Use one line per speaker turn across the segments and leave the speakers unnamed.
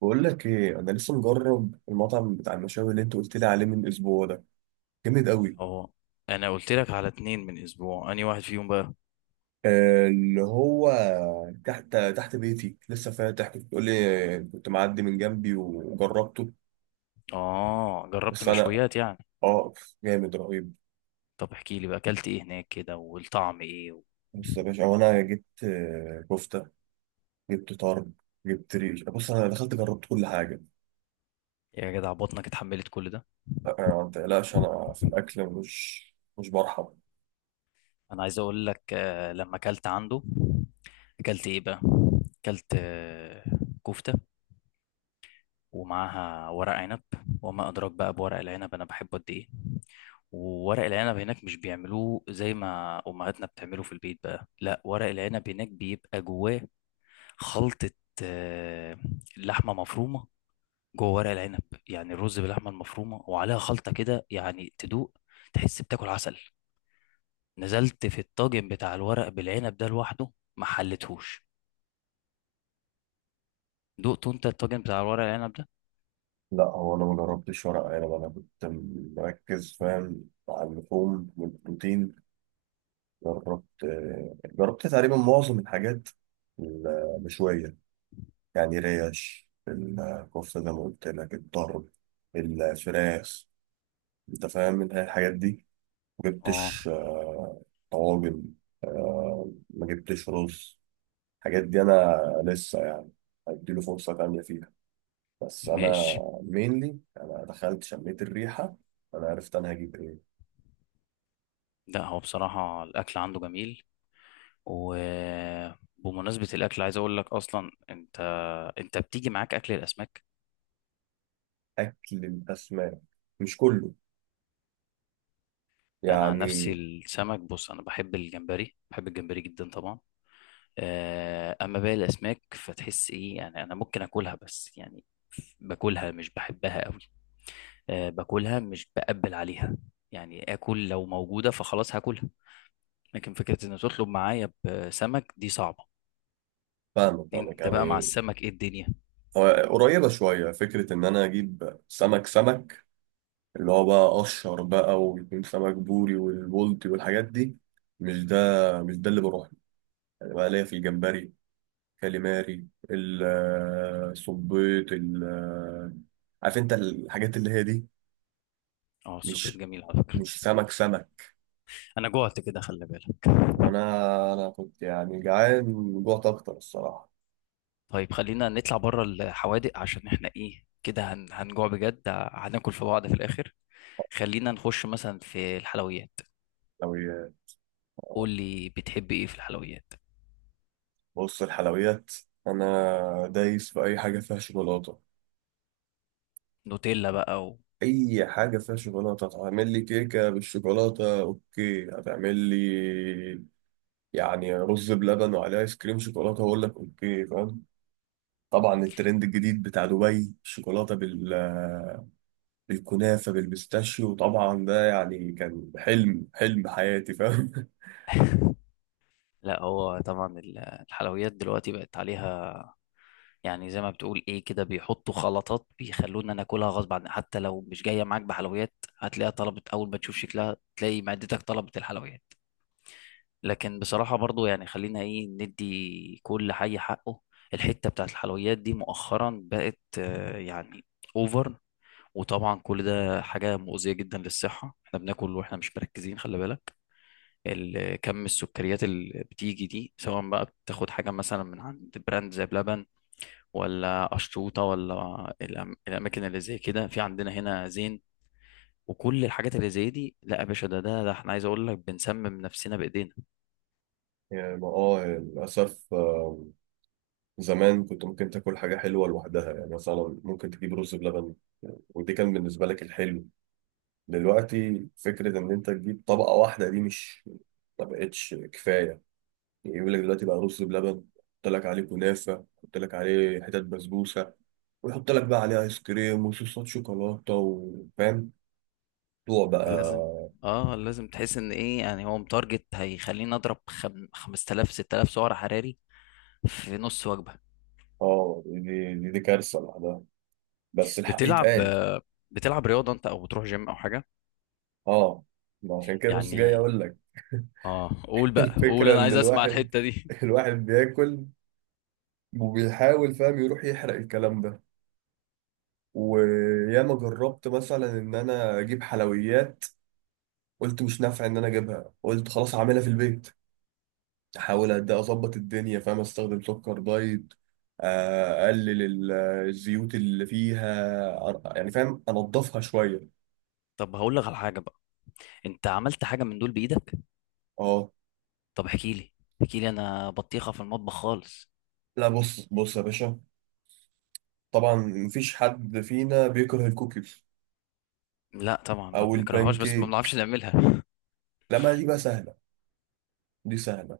بقول لك ايه، انا لسه مجرب المطعم بتاع المشاوي اللي انت قلت لي عليه من اسبوع ده. جامد قوي.
اه. انا قلت لك على اتنين من اسبوع انهي واحد فيهم بقى؟
اللي هو تحت بيتي لسه فاتح، كنت بتقول لي كنت معدي من جنبي وجربته.
اه، جربت
بس انا،
مشويات يعني.
اه جامد رهيب.
طب احكي لي بقى، اكلت ايه هناك كده والطعم ايه
بص يا باشا، هو انا جبت كفته، جبت طرب، جبت ريش. بص انا دخلت جربت كل حاجه.
يا جدع، بطنك اتحملت كل ده؟
آه، آه، ما تقلقش، انا في الاكل مش برحب.
انا عايز اقول لك، لما اكلت عنده اكلت ايه بقى؟ اكلت كفتة، ومعاها ورق عنب. وما ادراك بقى بورق العنب، انا بحبه قد ايه. وورق العنب هناك مش بيعملوه زي ما امهاتنا بتعمله في البيت بقى، لا، ورق العنب هناك بيبقى جواه خلطة، آه، لحمة مفرومة جوه ورق العنب. يعني الرز باللحمة المفرومة وعليها خلطة كده، يعني تدوق تحس بتاكل عسل. نزلت في الطاجن بتاع الورق بالعنب ده لوحده، ما حلتهوش. دقته انت الطاجن بتاع الورق العنب ده؟
لا، هو انا ما جربتش ورق عنب، انا كنت مركز، فاهم، على اللحوم والبروتين. جربت جربت تقريبا معظم الحاجات المشوية، يعني ريش، الكفتة زي ما قلت لك، الطرب، الفراخ، انت فاهم من الحاجات دي.
اه،
مجبتش طواجن، ما جبتش رز. الحاجات دي انا لسه يعني هديله فرصة تانية فيها. بس انا
ماشي.
مينلي انا دخلت شميت الريحة، انا عرفت انا هجيب ايه.
لا، هو بصراحة الأكل عنده جميل. وبمناسبة الأكل عايز أقول لك، أصلا أنت أنت بتيجي معاك أكل الأسماك؟
اكل الاسماك مش كله
أنا عن نفسي
يعني.
السمك، بص، أنا بحب الجمبري، بحب الجمبري جدا طبعا. اما باقي الاسماك فتحس ايه يعني، انا ممكن اكلها بس يعني باكلها مش بحبها قوي. أه، باكلها مش بقبل عليها، يعني اكل لو موجوده فخلاص هاكلها. لكن فكره ان تطلب معايا بسمك دي صعبه.
فاهمك فاهمك
انت بقى مع
يعني.
السمك ايه الدنيا؟
هو قريبة شوية فكرة إن أنا أجيب سمك، سمك اللي هو بقى قشر بقى، ويكون سمك بوري والبولتي والحاجات دي، مش ده مش ده اللي بروح له. يعني بقى ليا في الجمبري، كاليماري، الصبيط، عارف أنت الحاجات اللي هي دي.
اه، السبيط
مش
جميل على فكره.
مش سمك سمك.
انا جوعت كده، خلي بالك.
وأنا كنت يعني جعان، جوعت أكتر الصراحة.
طيب خلينا نطلع بره الحوادق، عشان احنا ايه كده هنجوع بجد، هناكل في بعض في الاخر. خلينا نخش مثلا في الحلويات.
لو ي-
قول لي، بتحب ايه في الحلويات؟
بص الحلويات، أنا دايس في أي حاجة فيها شوكولاتة.
نوتيلا بقى
اي حاجه فيها شوكولاته، هتعمل لي كيكه بالشوكولاته اوكي، هتعمل لي يعني رز بلبن وعليه ايس كريم شوكولاته هقول لك اوكي، فاهم. طبعا الترند الجديد بتاع دبي، الشوكولاته بالكنافه بالبيستاشيو، طبعا ده يعني كان حلم حياتي، فاهم.
لا، هو طبعا الحلويات دلوقتي بقت عليها، يعني زي ما بتقول، ايه كده بيحطوا خلطات بيخلونا ناكلها غصب عن حتى لو مش جايه معاك بحلويات هتلاقيها طلبت. اول ما تشوف شكلها تلاقي معدتك طلبت الحلويات. لكن بصراحه برضو يعني خلينا ايه، ندي كل حي حقه. الحته بتاعت الحلويات دي مؤخرا بقت، يعني، اوفر. وطبعا كل ده حاجه مؤذيه جدا للصحه، احنا بناكل واحنا مش مركزين، خلي بالك كم السكريات اللي بتيجي دي، سواء بقى بتاخد حاجة مثلا من عند براند زي بلبن، ولا قشطوطة، ولا الأماكن اللي زي كده في عندنا هنا زين وكل الحاجات اللي زي دي. لا يا باشا، ده ده ده احنا عايز اقول لك بنسمم نفسنا بايدينا.
يعني ما للاسف، زمان كنت ممكن تاكل حاجه حلوه لوحدها، يعني مثلا ممكن تجيب رز بلبن، ودي كان بالنسبه لك الحلو. دلوقتي فكرة إن أنت تجيب طبقة واحدة دي مش، ما بقتش كفاية. يعني يقول لك دلوقتي بقى رز بلبن، يحط لك عليه كنافة، يحط لك عليه حتت بسبوسة، ويحط لك بقى عليه آيس كريم وصوصات شوكولاتة، وفاهم الموضوع
لازم،
بقى.
اه لازم تحس ان ايه، يعني هو متارجت هيخليني اضرب 5000 6000 سعر حراري في نص وجبة.
اه، دي كارثة لوحدها، بس الحق
بتلعب،
يتقال.
بتلعب رياضة انت، او بتروح جيم او حاجة
اه، ما عشان كده بص جاي
يعني؟
أقول لك.
اه، قول بقى قول،
الفكرة
انا
إن
عايز اسمع
الواحد
الحتة دي.
الواحد بياكل، وبيحاول، فاهم، يروح يحرق الكلام ده. وياما جربت مثلا ان انا اجيب حلويات، قلت مش نافع ان انا اجيبها، قلت خلاص هعملها في البيت، احاول قد إيه اظبط الدنيا، فاهم، استخدم سكر دايت، اقلل الزيوت اللي فيها يعني فاهم انضفها شويه.
طب هقول لك على حاجه بقى، انت عملت حاجه من دول بايدك؟
اه،
طب احكي لي، احكي لي، انا بطيخه في المطبخ خالص.
لا، بص بص يا باشا، طبعا مفيش حد فينا بيكره الكوكيز
لا طبعا ما
او
بنكرههاش، بس ما
البانكيك.
بنعرفش نعملها.
لا، ما دي بقى سهله، دي سهله.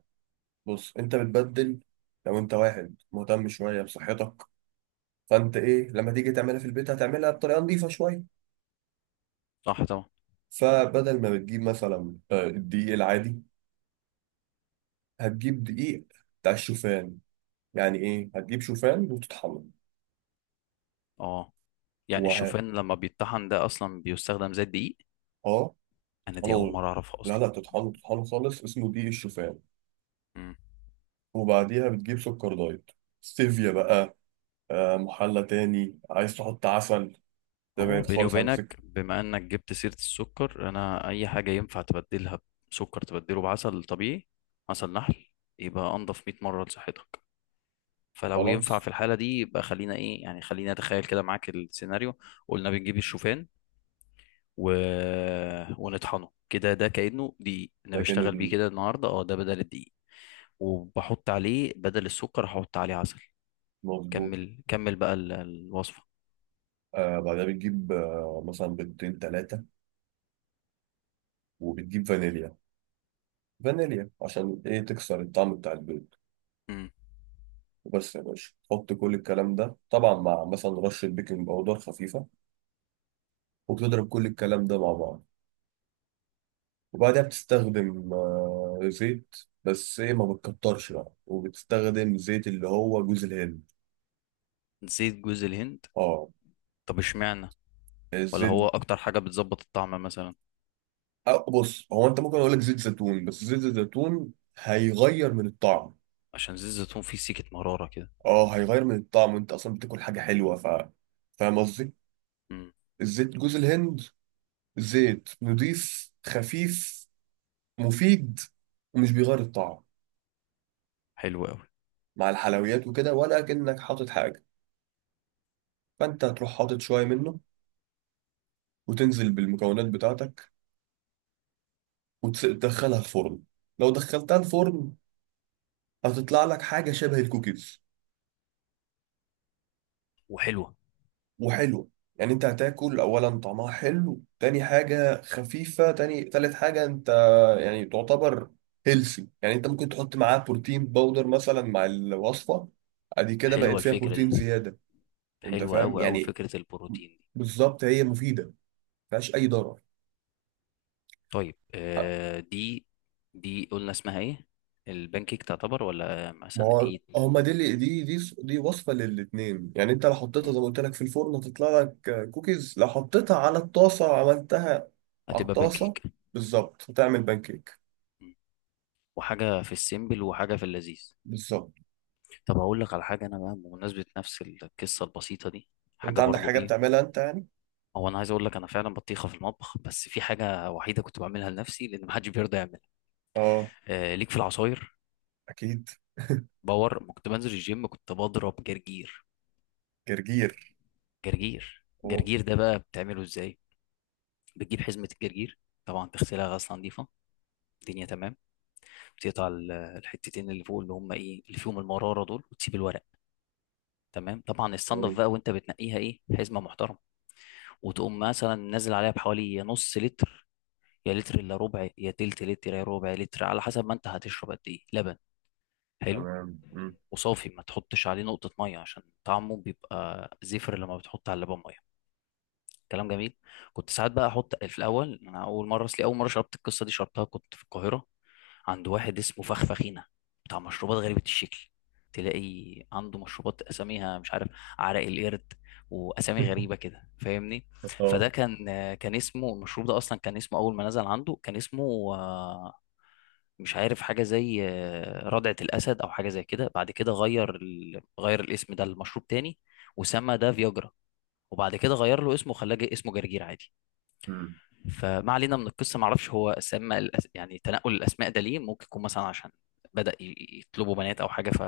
بص انت بتبدل، لو انت واحد مهتم شويه بصحتك، فانت ايه لما تيجي تعملها في البيت هتعملها بطريقه نظيفه شويه.
صح طبعا.
فبدل ما بتجيب مثلا الدقيق العادي، هتجيب دقيق بتاع الشوفان، يعني ايه؟ هتجيب شوفان وتطحنه.
اه، يعني
وه...
الشوفان لما بيتطحن ده اصلا بيستخدم زي الدقيق.
اه
انا دي اول
تطحنه،
مره اعرفها
لا
اصلا.
لا تطحنه تطحنه خالص، اسمه دقيق الشوفان.
امم.
وبعديها بتجيب سكر دايت، ستيفيا بقى، محلى تاني عايز تحط عسل، ده
هو
بعيد
بيني
خالص عن
وبينك،
سكر.
بما انك جبت سيره السكر، انا اي حاجه ينفع تبدلها بسكر تبدله بعسل طبيعي، عسل نحل، يبقى انضف 100 مره لصحتك. فلو ينفع
خلاص،
في الحالة دي، يبقى خلينا ايه يعني، خلينا نتخيل كده معاك السيناريو. قلنا بنجيب الشوفان و... ونطحنه كده، ده كأنه دقيق، انا
ده كأنه
بشتغل بيه
دقيق،
كده النهاردة، اه، ده بدل الدقيق. وبحط عليه بدل السكر هحط عليه عسل.
مظبوط.
كمل كمل بقى الوصفة.
بعدها بتجيب مثلا بيضتين تلاتة، وبتجيب فانيليا، فانيليا عشان ايه؟ تكسر الطعم بتاع البيض.
مم.
وبس يا باشا، حط كل الكلام ده طبعا مع مثلا رشة بيكنج باودر خفيفة، وبتضرب كل الكلام ده مع بعض. وبعدها بتستخدم زيت، بس ايه ما بتكترش بقى، وبتستخدم زيت اللي هو جوز الهند.
زيت جوز الهند؟
اه،
طب اشمعنى؟ ولا
الزيت.
هو اكتر حاجة بتظبط الطعم مثلا؟
أه، بص، هو انت ممكن اقول لك زيت زيتون، بس زيت الزيتون هيغير من الطعم.
عشان زيت الزيتون فيه سيكة مرارة كده.
اه، هيغير من الطعم، انت اصلا بتاكل حاجة حلوة، فاهم قصدي.
مم.
الزيت جوز الهند، زيت نضيف خفيف، مفيد، ومش بيغير الطعم
حلو قوي.
مع الحلويات وكده، ولا كأنك حاطط حاجة. فأنت تروح حاطط شوية منه، وتنزل بالمكونات بتاعتك، وتدخلها الفرن. لو دخلتها الفرن هتطلع لك حاجة شبه الكوكيز
وحلوة.
وحلوة. يعني انت هتاكل، اولا طعمها حلو، تاني حاجة خفيفة، تاني تالت حاجة انت يعني تعتبر هيلسي. يعني انت ممكن تحط معاه بروتين باودر مثلا مع الوصفة، ادي كده بقت
حلوة
فيها
الفكرة دي،
بروتين زيادة، انت
حلوة
فاهم
قوي قوي
يعني.
فكرة البروتين.
بالظبط هي مفيدة فيهاش اي ضرر.
طيب، دي دي قلنا اسمها ايه، البانكيك تعتبر ولا
ما
مثلا
هو
ايه؟
هما دي اللي دي وصفه للاتنين. يعني انت لو حطيتها
مم.
زي ما قلت لك في الفرن هتطلع لك كوكيز، لو حطيتها على الطاسه وعملتها على
هتبقى
الطاسه
بانكيك.
بالظبط هتعمل بانكيك.
مم. وحاجة في السيمبل وحاجة في اللذيذ.
بالظبط.
طب هقول لك على حاجة أنا بقى، بمناسبة نفس القصة البسيطة دي
انت
حاجة
عندك
برضو
حاجه
إيه.
بتعملها انت يعني؟
هو أنا عايز أقول لك، أنا فعلا بطيخة في المطبخ، بس في حاجة وحيدة كنت بعملها لنفسي لأن محدش بيرضى يعملها،
اه،
آه ليك، في العصاير.
اكيد.
باور ما كنت بنزل الجيم كنت بضرب جرجير.
جرجير،
جرجير،
اوه.
جرجير ده بقى بتعمله إزاي؟ بتجيب حزمة الجرجير، طبعا تغسلها غسلة نظيفة، الدنيا تمام. بتقطع الحتتين اللي فوق اللي هم ايه، اللي فيهم المراره دول، وتسيب الورق. تمام. طبعا
أوه.
الصنف بقى، وانت بتنقيها ايه، حزمه محترمه، وتقوم مثلا نازل عليها بحوالي، يا نص لتر يا لتر الا ربع يا تلت لتر يا ربع لتر، على حسب ما انت هتشرب قد ايه لبن. حلو.
تمام، مم.
وصافي، ما تحطش عليه نقطه ميه، عشان طعمه بيبقى زفر لما بتحط على اللبن ميه. كلام جميل. كنت ساعات بقى احط في الاول، انا اول مره اصلي، اول مره شربت القصه دي شربتها كنت في القاهره عند واحد اسمه فخفخينه، بتاع مشروبات غريبه الشكل. تلاقي عنده مشروبات اساميها مش عارف، عرق القرد، واسامي غريبه كده فاهمني. فده
اه.
كان كان اسمه المشروب ده اصلا، كان اسمه اول ما نزل عنده كان اسمه، مش عارف، حاجه زي ردعه الاسد او حاجه زي كده، بعد كده غير غير الاسم ده لمشروب تاني وسمى ده فياجرا، وبعد كده غير له اسمه وخلاه اسمه جرجير عادي.
مم.
فما علينا من القصه، ما اعرفش هو اسماء يعني تنقل الاسماء ده ليه، ممكن يكون مثلا عشان بدأ يطلبوا بنات او حاجه ف،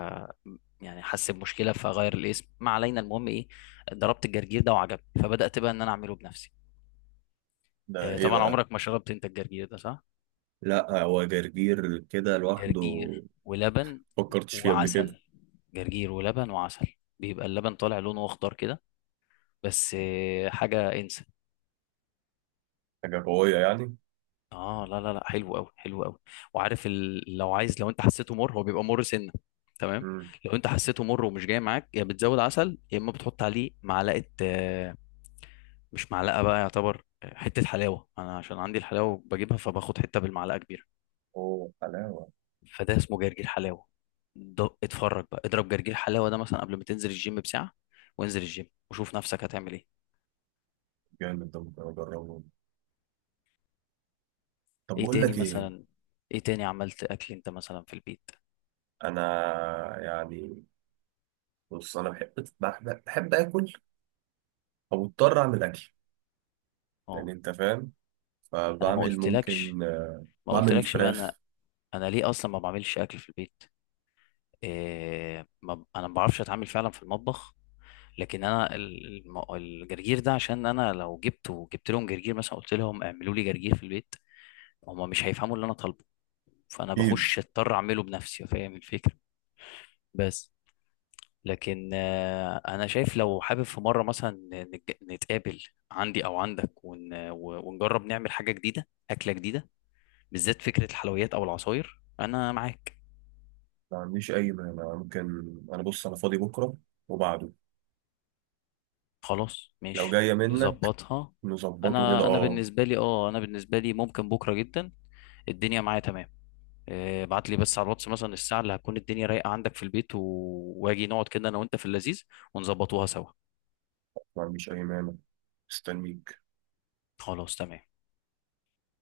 يعني حس بمشكله فغير الاسم، ما علينا، المهم ايه، ضربت الجرجير ده وعجبني، فبدأت بقى ان انا اعمله بنفسي.
ده ايه
طبعا
بقى؟
عمرك ما شربت انت الجرجير ده، صح؟
لا، هو جرجير كده لوحده،
جرجير ولبن
فكرتش فيه قبل كده.
وعسل، جرجير ولبن وعسل، بيبقى اللبن طالع لونه اخضر كده، بس حاجه انسى.
حاجه قويه يعني.
اه لا لا لا، حلو قوي حلو قوي. وعارف لو عايز، لو انت حسيته مر، هو بيبقى مر سنه، تمام.
مم.
لو انت حسيته مر ومش جاي معاك، يا بتزود عسل يا اما بتحط عليه معلقه، مش معلقه بقى يعتبر، حته حلاوه، انا عشان عندي الحلاوه بجيبها فباخد حته بالمعلقه كبيره.
اوه، حلاوه.
فده اسمه جرجير حلاوه. ده اتفرج بقى، اضرب جرجير حلاوه ده مثلا قبل ما تنزل الجيم بساعه، وانزل الجيم وشوف نفسك هتعمل ايه.
جامد، ده ممكن اجربه. طب
ايه
بقول
تاني
لك ايه.
مثلا، ايه تاني عملت اكل انت مثلا في البيت؟
انا يعني، بص، انا بحب اكل، او اضطر اعمل اكل، يعني
اه
انت فاهم،
انا ما
فبعمل
قلتلكش
ممكن
ما
بعمل
قلتلكش بقى، انا
فراخ.
انا ليه اصلا ما بعملش اكل في البيت؟ إيه، ما ب- انا ما بعرفش اتعامل فعلا في المطبخ. لكن انا الجرجير ده عشان انا لو جبته، جبت لهم جرجير مثلا قلت لهم اعملوا لي جرجير في البيت هما مش هيفهموا اللي انا طالبه، فانا
اكيد،
بخش اضطر اعمله بنفسي، فاهم الفكره؟ بس. لكن انا شايف لو حابب في مره مثلا نتقابل عندي او عندك ونجرب نعمل حاجه جديده، اكله جديده، بالذات فكره الحلويات او العصاير، انا معاك.
ما عنديش اي مانع، ممكن. انا، بص، انا فاضي بكره وبعده،
خلاص
لو
ماشي،
جايه منك
نظبطها.
نظبطه كده،
انا
اه.
بالنسبه لي، اه انا بالنسبه لي ممكن بكره جدا، الدنيا معايا تمام. ابعت لي بس على الواتس مثلا الساعه اللي هتكون الدنيا رايقه عندك في البيت واجي نقعد كده انا وانت في اللذيذ ونظبطوها سوا.
ما عنديش اي مانع، مستنيك.
خلاص تمام.